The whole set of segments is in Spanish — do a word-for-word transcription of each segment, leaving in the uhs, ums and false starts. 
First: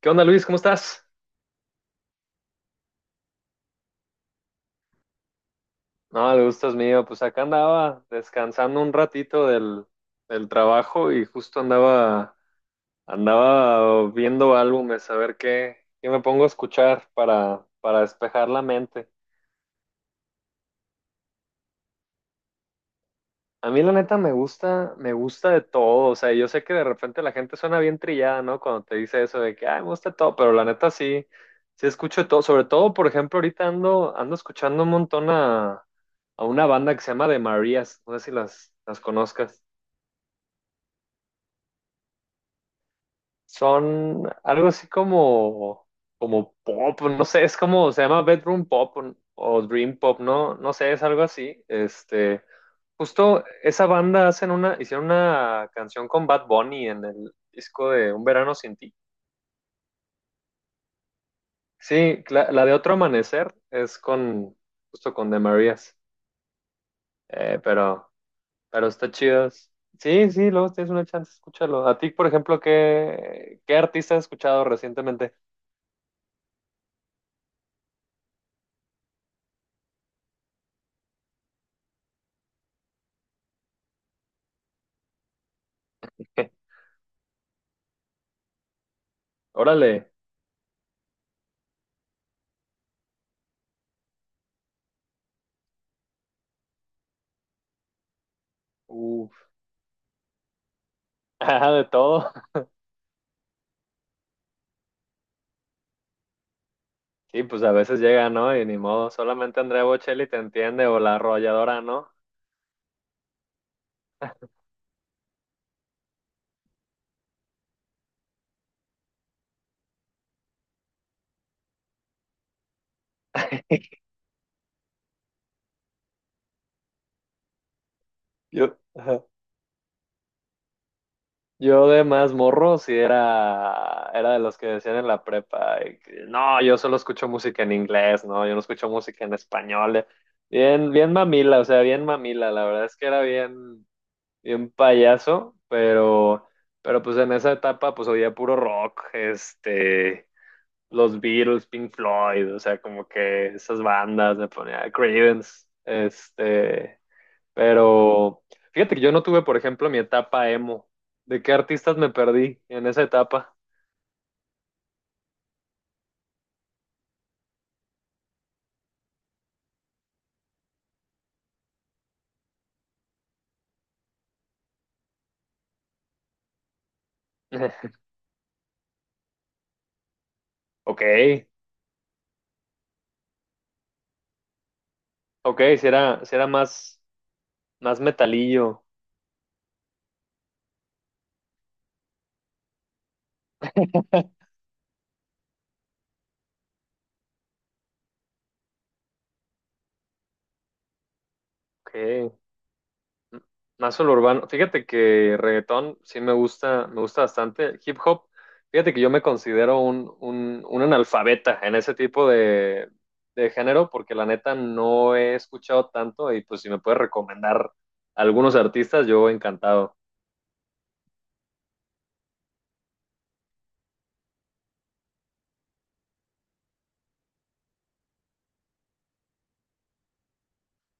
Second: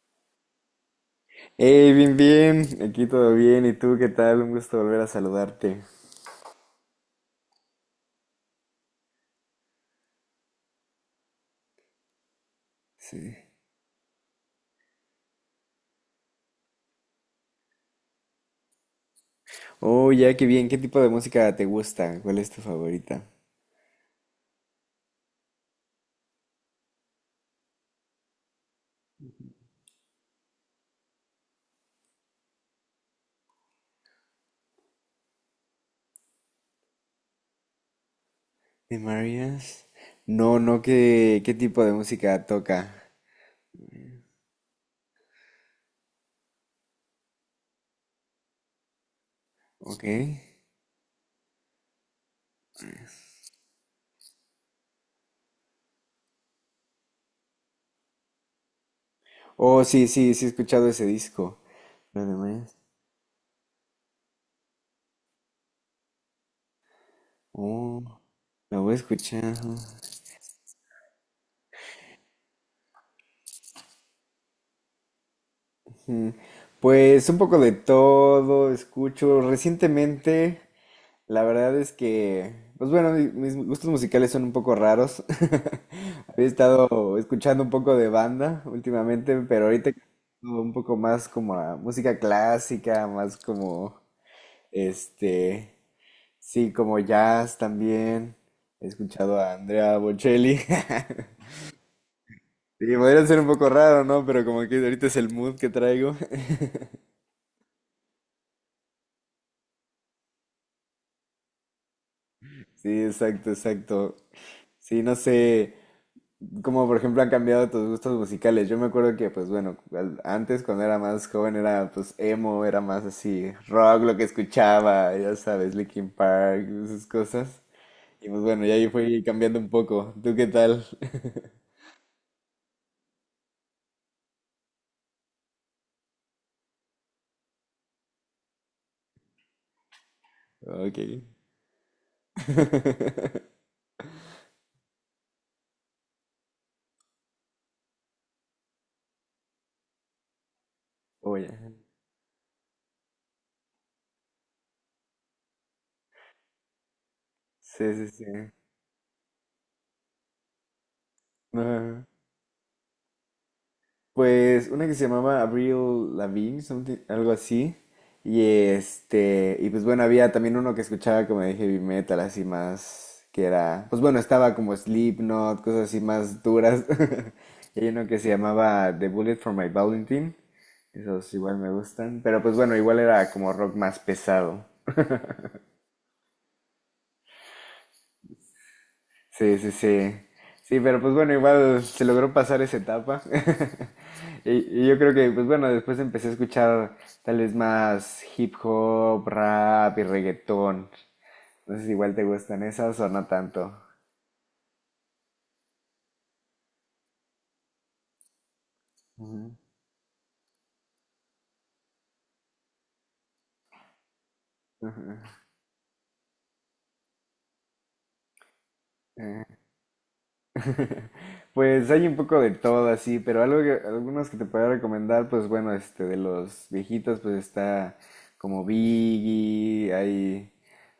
¿Qué onda, Luis? ¿Cómo estás? Hey, bien, bien, aquí todo bien, ¿y tú qué tal? Un gusto volver a saludarte. No, el gusto es mío. Pues acá andaba descansando un ratito del, del trabajo y justo andaba, Sí. andaba viendo álbumes, a ver qué, qué me pongo a escuchar para, para despejar la mente. Oh, ya, qué bien, ¿qué tipo de música te gusta? ¿Cuál es tu favorita? A mí la neta me gusta, me gusta de todo, o sea, yo sé que de repente la gente suena bien trillada, ¿no? Cuando te dice eso de que, ay, me gusta de todo, pero la neta sí, sí escucho de todo, sobre todo, por ejemplo, ahorita ando, ando escuchando un montón a, a una banda que se llama The Marías, no sé si las, las ¿De conozcas, Marias? No, no, ¿qué, qué tipo de música toca? son algo así como, como pop, no sé, es como, se llama Bedroom Pop o, o Dream ¿Ok? Pop, no, no sé, es algo así, este... Justo esa banda hacen una, hicieron una canción con Bad Bunny en el disco de Un Verano Sin Ti. Oh, sí, sí, sí he escuchado ese disco. Sí, ¿Lo de la, la de Marías? Otro Amanecer es con, justo con De Marías. Eh, Oh, pero, lo pero voy a está chido. escuchar. Sí, sí, luego tienes una chance, escúchalo. A ti, por ejemplo, ¿qué, qué artista has escuchado recientemente? Ujú. Pues un poco de todo, escucho recientemente... La verdad es que, pues bueno, mi- mis gustos musicales son un poco raros. Había estado escuchando un poco de banda últimamente, pero ahorita Órale, un poco más como a música clásica, más como, este, sí, como jazz también. He escuchado uff. a Andrea Bocelli. Ah, de todo. Sí, podría ser un poco raro, ¿no? Pero como que ahorita es el mood que traigo. Sí, pues a veces llega, ¿no? Y ni modo, solamente Andrea Bocelli te entiende o la arrolladora, ¿no? Sí, exacto, exacto. Sí, no sé. Como por ejemplo han cambiado tus gustos musicales. Yo me acuerdo que, pues bueno, al- antes cuando era más joven era pues emo, era más así rock lo que escuchaba, ya sabes, Linkin Park, esas cosas. Y pues bueno, ya Yo, ahí fui ajá. cambiando un poco. ¿Tú qué tal? Yo de más morro sí era, era de los que decían en la prepa, eh, que, no, yo solo escucho música en inglés, no, yo no escucho música en español. eh". Bien, Ok. bien mamila, o sea, bien mamila, la verdad es que era bien, bien payaso, pero, pero pues en esa etapa pues oía puro rock, este, los Oye. Beatles, Pink Floyd, o sea, como que esas bandas, me ponía Creedence, este, Sí, sí, pero fíjate que yo no tuve, por ejemplo, mi etapa emo. ¿De qué sí. artistas me perdí en esa etapa? Pues una que se llamaba Avril Lavigne, something- algo así. Y este, y pues bueno, había también uno que escuchaba como de heavy metal, así más que era, pues bueno, estaba como Slipknot, cosas así más duras. Y hay uno que se llamaba The Bullet for My Valentine. Ok, Esos igual me gustan, pero pues bueno, igual era como rock más pesado. ok, si era, si era más, más metalillo, Sí, sí, sí. Sí, pero pues bueno, igual se logró pasar esa etapa. Y, y yo creo que, pues bueno, después empecé a escuchar tal vez más hip hop, rap y reggaetón. Entonces igual te ok. gustan esas o no tanto. Más el urbano. Fíjate que reggaetón sí me gusta, me gusta bastante. Hip hop, fíjate que yo me Ujú, considero un, un, un analfabeta en ese tipo de, de género, porque la neta no ujú, he escuchado tanto y pues si me puedes recomendar algunos artistas, yo eh. encantado. Pues hay un poco de todo así, pero algo que- algunos que te puedo recomendar, pues bueno, este, de los viejitos, pues está como Biggie, hay,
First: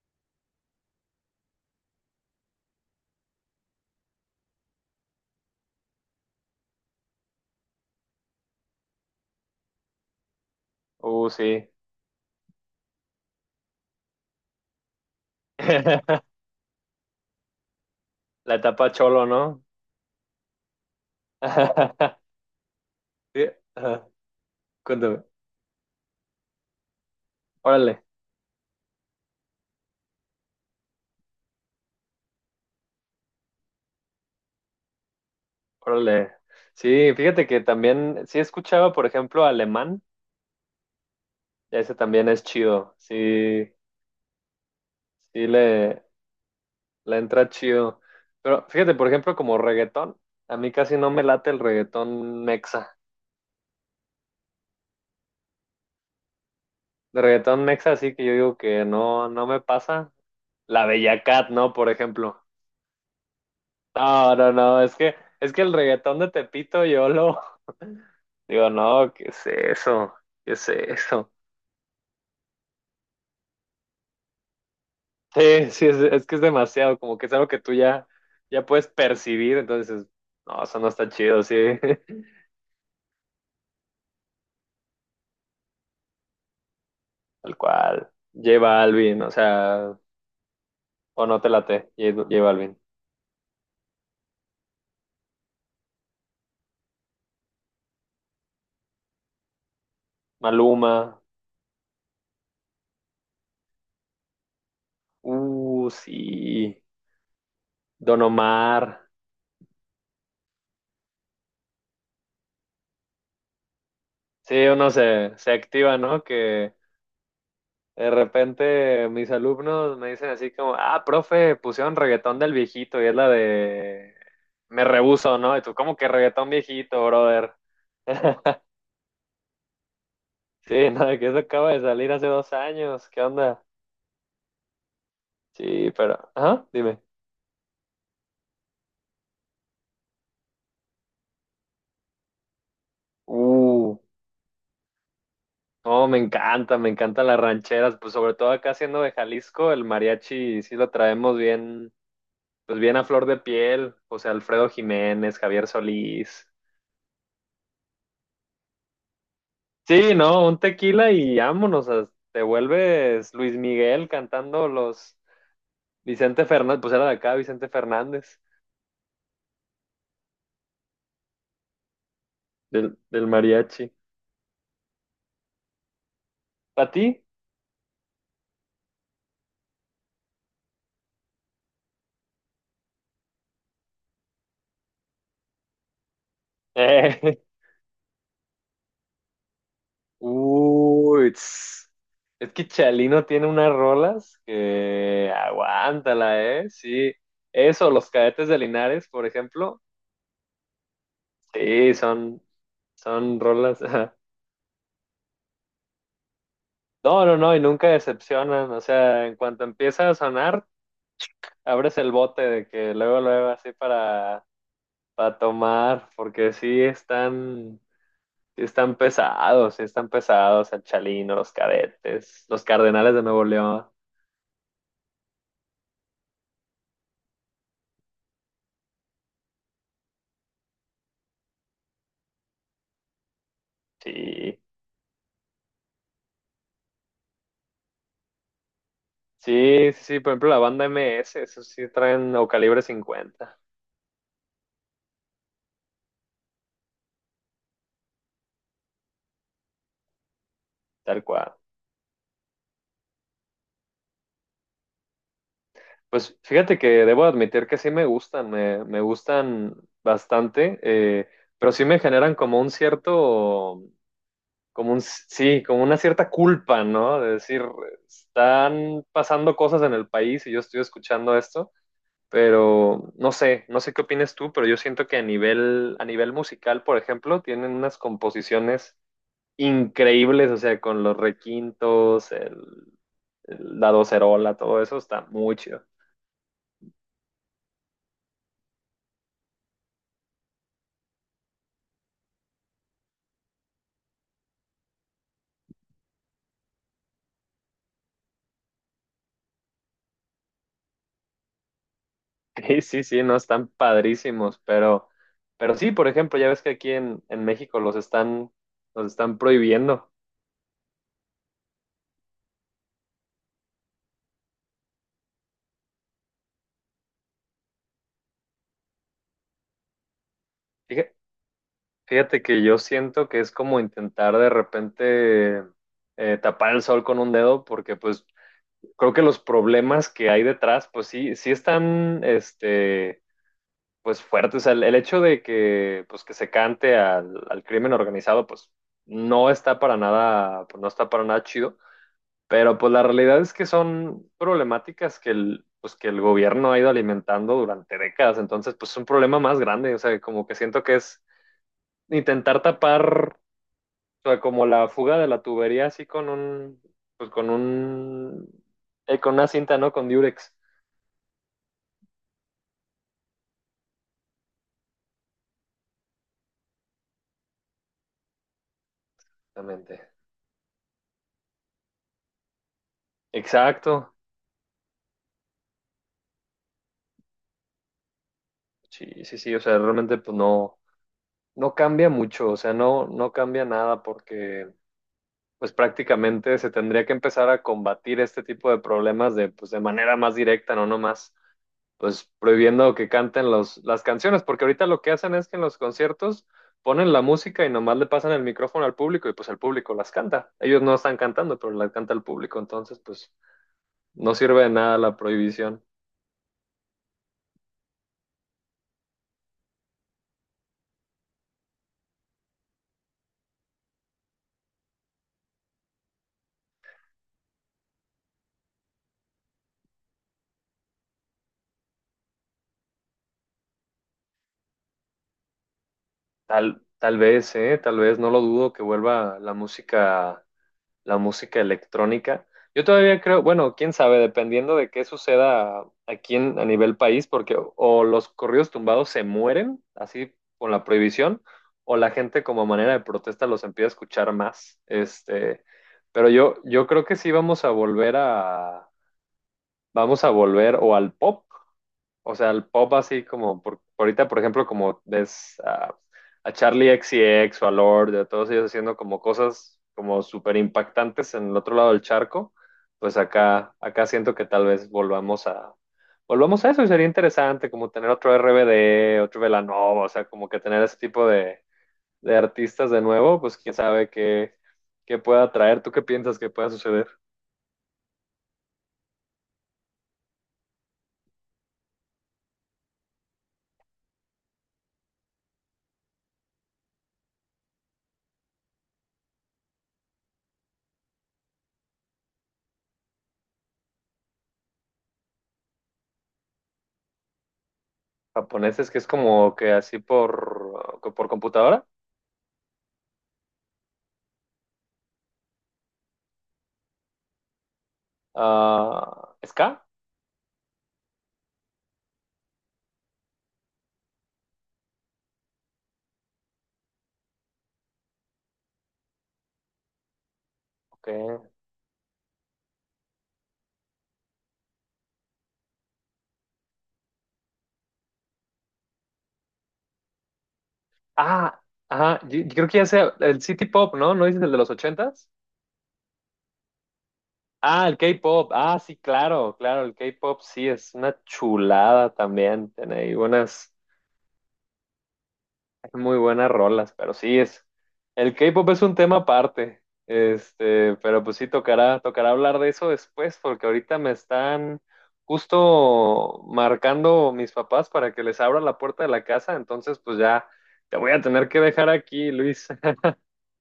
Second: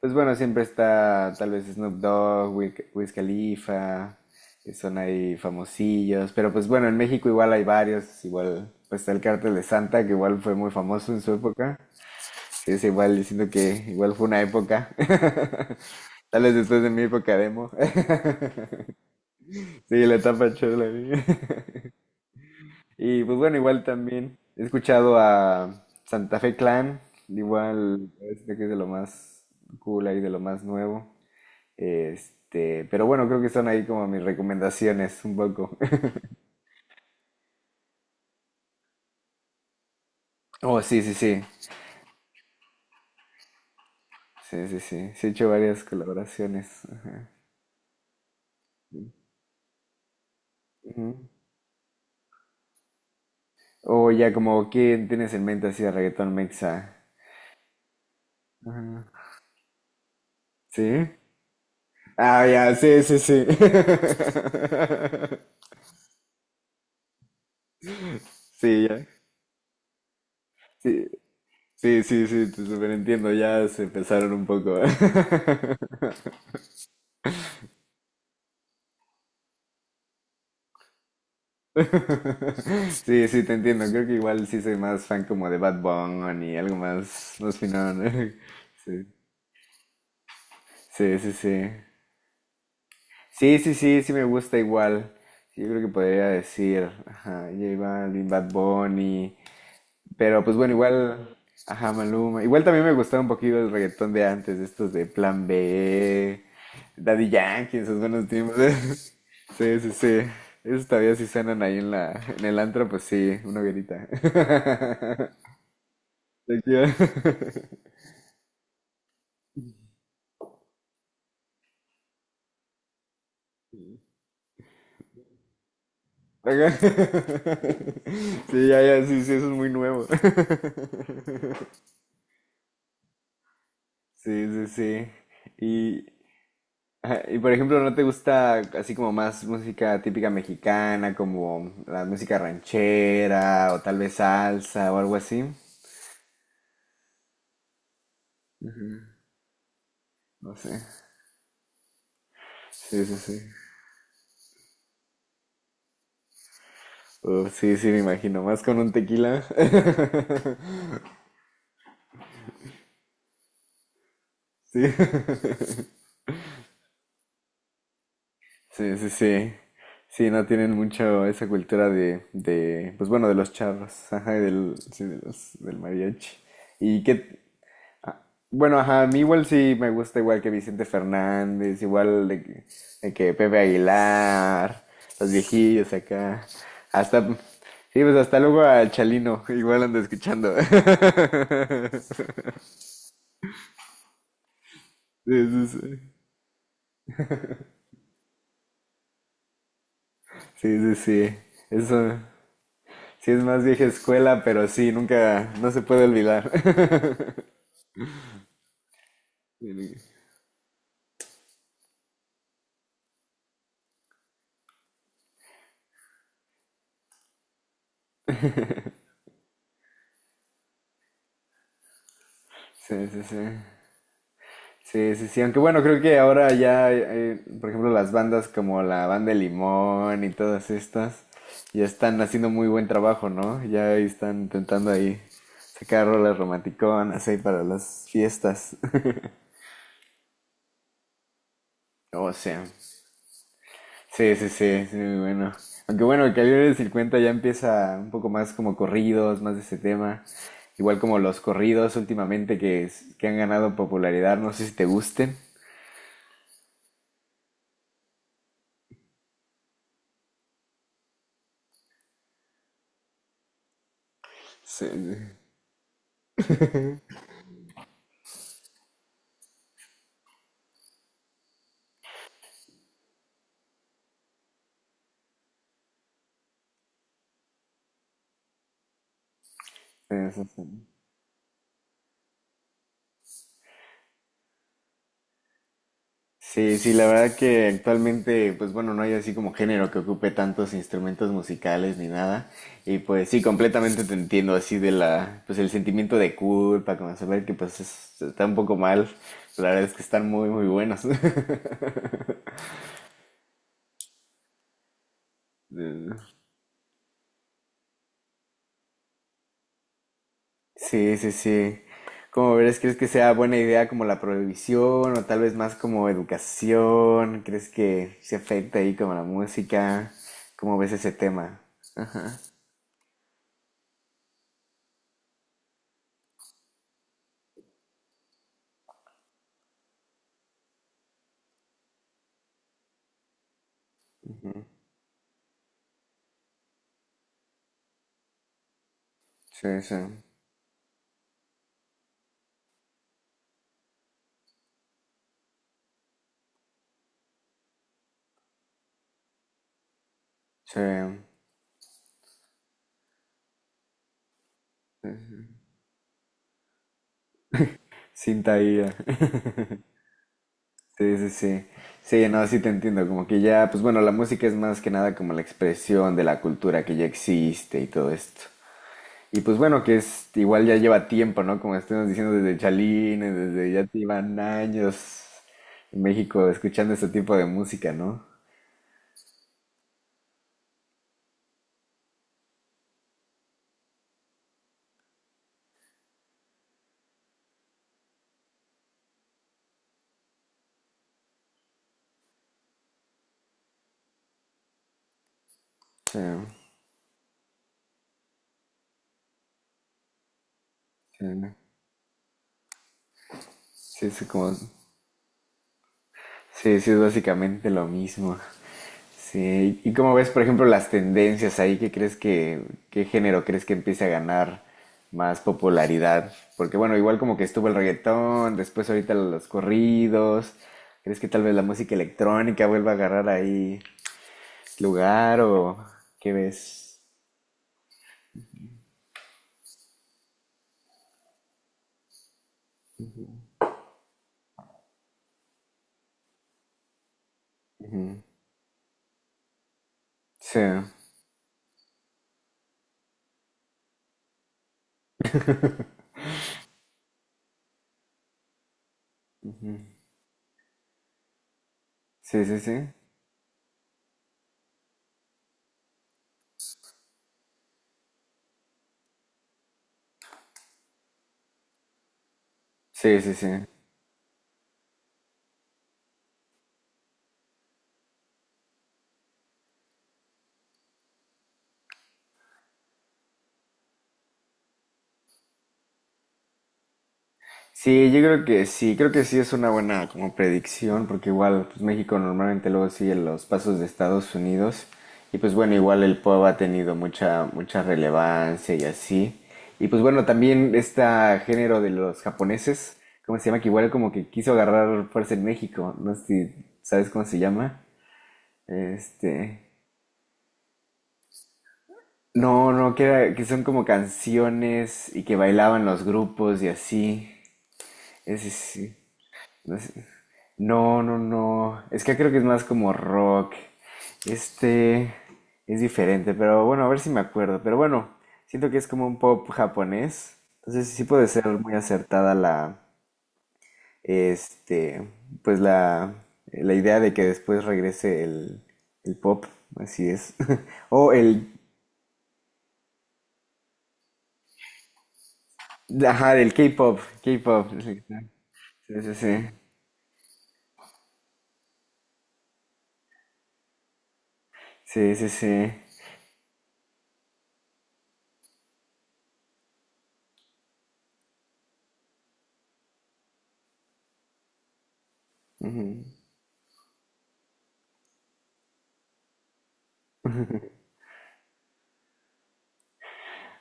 pues bueno, siempre está tal vez Snoop Dogg, Wiz Wiz Khalifa, que son ahí famosillos, pero pues bueno, en México igual hay varios, igual, pues está el Cártel de Santa, que igual fue muy famoso en Uh, su Sí. época, es igual, diciendo que igual fue una época, La tal vez después de mi época demo, etapa cholo, ¿no? sí, la etapa chula. Y pues Sí, bueno, igual ajá, también he escuchado cuéntame. a Santa Fe Clan, Órale, igual parece que es de lo más cool ahí, de lo más nuevo. Este, pero bueno, creo que son ahí como mis recomendaciones un poco. órale. Sí, fíjate que también, sí escuchaba, por ejemplo, alemán, Oh, sí, sí, sí. ese también es chido. Sí, Sí, sí, sí. Sí he sí, hecho varias le, colaboraciones. le Ajá. entra chido. Pero fíjate, por ejemplo, como reggaetón, a mí casi no me Ujú. late el reggaetón mexa. O ya como ¿quién tienes en mente así de reggaetón mexa? De reggaetón mexa, sí que yo digo que Ajá. no, no me pasa. ¿Sí? La Bella Cat, ¿no? Por ejemplo. Ah, ya, sí, sí, sí. No, no, no, es que, es que el reggaetón de Tepito yo lo... Digo, Sí, ya. no, ¿qué es eso? ¿Qué es Sí. eso? Sí, sí, sí, te superentiendo, ya se empezaron un poco. Sí, sí, es, es que es demasiado, como que es algo que tú ya, ya puedes percibir, entonces, no, eso no está chido, sí. Sí, sí, te entiendo, creo que igual sí soy más fan como de Bad Bunny, algo más, Tal más finón. cual. Lleva Sí, Alvin, o sea... sí, O sí, no te sí. late, J J Balvin. Sí, sí, sí, sí me gusta igual. Sí, yo creo que podría decir, ajá, J Balvin, Bad Bunny, pero pues bueno, Maluma. igual, ajá, Maluma. Igual también me gustaba un poquito el reggaetón de antes, estos de Plan Uh, B, sí. Daddy Yankee, esos Don buenos tiempos. Omar. Sí, sí, sí. Esos todavía sí suenan ahí en la, en el antro, pues sí, una hoguerita. Sí, uno se, se activa, ¿no? Te Que quiero. de repente mis alumnos me dicen así como, ah, profe, pusieron reggaetón del viejito y es la de Me Rehuso, ¿no? Y tú, ¿cómo que reggaetón Ajá. viejito, brother? Sí, ya, ya, sí, sí, eso es muy nuevo. Sí, no, que eso acaba de salir hace dos años. ¿Qué onda? Sí, sí, sí. Sí, Y, pero, ajá, dime. ajá, y por ejemplo, ¿no te gusta así como más música típica mexicana, como la música ranchera o Uh. tal vez salsa o algo así? No, me encanta, me encantan las rancheras, pues sobre todo acá siendo de Jalisco, el No mariachi sí sé. lo traemos bien, pues bien a Sí, sí, flor de sí. piel, o sea, Alfredo Jiménez, Javier Solís. Uf, sí, sí, me imagino. Más con un tequila. Sí, no, un tequila y vámonos, as- te vuelves Luis Miguel cantando Sí. los Vicente Fernández, pues era de acá Vicente Fernández, Sí, sí, sí. Sí, no tienen mucho esa cultura de, de, del, pues del bueno, de los mariachi. charros, ajá, y del, sí, de los, del mariachi. ¿Para ¿Y ti? qué, bueno, ajá, a mí igual sí me gusta igual que Vicente Fernández, igual de que, de que Pepe Aguilar, los viejillos acá, hasta, sí, pues hasta luego al Chalino, igual ando escuchando. Uy, tss. Es que Chalino tiene unas rolas que Sí, sí, sí, aguántala, ¿eh? Sí, eso, los Cadetes de Linares, por ejemplo, sí, sí, sí, sí, eso, son, sí son es más rolas. vieja escuela, pero sí, nunca, no se puede olvidar. No, no, no, y nunca decepcionan, o sea, en cuanto Sí, empieza a sonar, abres el bote de que luego, luego, así para, para tomar, porque sí están, sí están pesados, sí están pesados, el Chalino, los Cadetes, los sí, Cardenales de sí. Nuevo León, Sí, sí, sí, aunque bueno, creo que ahora ya, eh, eh, por ejemplo, las bandas como la Banda de Limón y todas estas, ya están haciendo muy buen trabajo, ¿no? Ya están sí. intentando ahí sacar rolas romanticonas ahí para las fiestas. Sí, sí, sí, por ejemplo, la banda M S eso sí O traen, o sea, Calibre cincuenta, sí, sí, sí, sí, muy bueno. Aunque bueno, el calibre de cincuenta ya empieza un poco más como corridos, más de ese tema. Igual como tal los cual. corridos últimamente que, es- que han ganado popularidad, no sé si te gusten. Pues fíjate que debo admitir que sí me gustan, me, me gustan bastante, eh, pero sí me generan como un cierto, Sí, como un, sí, como una cierta culpa, ¿no? De decir, están pasando cosas en el país y yo estoy escuchando esto, pero no sé, no sé qué opinas tú, pero yo siento que a nivel, a nivel musical, por ejemplo, tienen unas composiciones increíbles, o sí. sea, con los requintos, el, el- la docerola, todo eso está muy chido. Sí, sí, la verdad que actualmente, pues bueno, no hay así como género que ocupe tantos instrumentos musicales ni nada. Y pues sí, completamente te entiendo así de la, pues el sentimiento de culpa, como saber que pues es- está un poco mal. La verdad es que están muy, muy buenos. Sí, sí, sí, no, están padrísimos, pero, pero sí, por Eh, ejemplo, ya ves que aquí en, en México los están, los están prohibiendo. sí, sí, sí. ¿Cómo ves? ¿Crees que sea buena idea como la prohibición o tal vez más como educación? ¿Crees que se afecta ahí como la música? ¿Cómo ves ese Fíjate, tema? fíjate que yo siento que es como intentar de repente eh, tapar el sol con un dedo, porque pues creo que los problemas que hay detrás, pues sí, sí están, este pues fuerte. O sea, el, el hecho de que, pues, que se cante al, al crimen organizado, pues no Sí, está sí, para nada, pues, no está para nada chido. Pero pues la realidad es que son problemáticas que el, pues, que el gobierno ha ido alimentando durante décadas. Entonces, pues es un problema más grande. O sea, como que siento que es intentar tapar, o sea, como la sí. fuga de la tubería así con un, pues con un, Cinta I A. eh, con una cinta, ¿no? Con Durex. Sí, sí, sí. Sí, no, sí te entiendo. Como que ya, pues bueno, la música es más que nada como la expresión de la cultura que ya existe y todo esto. Y pues bueno, que Exactamente. es igual ya lleva tiempo, ¿no? Como estuvimos diciendo desde Chalín, desde ya Exacto. llevan años en México escuchando este tipo de música, ¿no? Sí, sí, sí. O sea, realmente pues no, No cambia mucho, o sea, no, no cambia nada porque pues prácticamente se tendría que empezar a combatir este tipo de problemas de, pues, de manera más directa, no nomás, pues prohibiendo que canten los, las canciones, porque ahorita lo que hacen es que en los Sí, conciertos ponen la música y nomás le pasan el micrófono al público y pues el público las canta. Ellos no están sí, cantando, pero las canta el público, entonces pues sí, es no como, sirve de nada la prohibición. sí, sí, es básicamente lo mismo. Sí, ¿y cómo ves, por ejemplo, las tendencias ahí? ¿Qué crees que, qué género crees que empiece a ganar más popularidad? Porque bueno, igual como que estuvo el reggaetón, después ahorita los corridos. ¿Crees que tal vez la música electrónica vuelva a agarrar ahí lugar o qué Tal, ves? tal vez, eh, tal vez, no lo dudo que vuelva la música la música electrónica. Yo todavía creo, bueno, quién sabe, dependiendo de qué suceda aquí en- a nivel país, porque o o los corridos tumbados se mueren, así Sí, con la prohibición, o la gente como manera de protesta los empieza a escuchar más. Este, pero yo, yo creo que sí vamos a volver a, vamos a volver o al pop, o sí, sea, sí, el sí. pop así como, por, por ahorita, por ejemplo, como ves a, a Charlie X C X o a Lord, a todos ellos haciendo como cosas como súper impactantes en el otro lado del charco, pues Sí, sí, sí. acá, acá siento que tal vez volvamos a, volvamos a eso, y sería interesante como tener otro R B D, otro Velanova, o sea, como que tener ese tipo de, de artistas de nuevo, pues quién sabe qué, qué pueda traer. ¿Tú qué piensas que pueda suceder? Sí, yo creo que sí, creo que sí es una buena como predicción, porque igual pues, México normalmente luego sigue los pasos de Estados Unidos y pues bueno, igual el P O B ha tenido mucha mucha relevancia y así. Y pues bueno, también este género de los japoneses, ¿cómo se llama? Que igual como que quiso agarrar fuerza en México, no sé si sabes cómo se llama. ¿Japoneses que es como Este, que así por, por computadora? no, no, que era- que son como canciones y que bailaban los grupos y así. Ese sí, Ah, no ¿ska? sé. No, no, no. Es que acá creo que es más como rock. Este es diferente, pero bueno, a ver si me acuerdo. Pero bueno, siento que es como un pop japonés. Entonces sí puede ser Ok. muy acertada la, este, pues la, la idea de que después regrese el, el pop, así es. O el, Ah, ajá, yo, yo creo que ya sea el City Pop, ¿no? ¿No dices el de los ochentas? ajá, el K-pop, K-pop. Ah, el K pop. Ah, sí, Sí, sí, sí. claro, claro, el K pop sí es una chulada también. Tiene ahí buenas. Sí, sí, sí. Hay Muy buenas rolas, pero sí es. El K-pop es un tema aparte. Este, pero pues sí tocará, tocará hablar de eso después, porque ahorita me están Ujú. justo marcando mis papás para que les abra la puerta de la casa. Entonces, pues ya te voy a tener que dejar aquí, Luis.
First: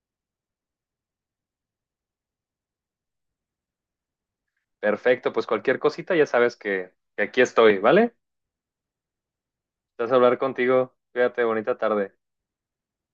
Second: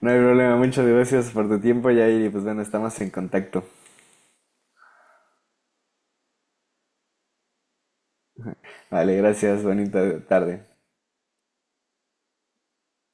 No hay problema, muchas gracias por tu tiempo, Yair, y pues bueno, estamos en contacto. Perfecto, pues cualquier cosita ya sabes que, que aquí estoy, ¿vale? Vale, gracias, Estás a bonita hablar tarde. contigo. Cuídate, bonita tarde.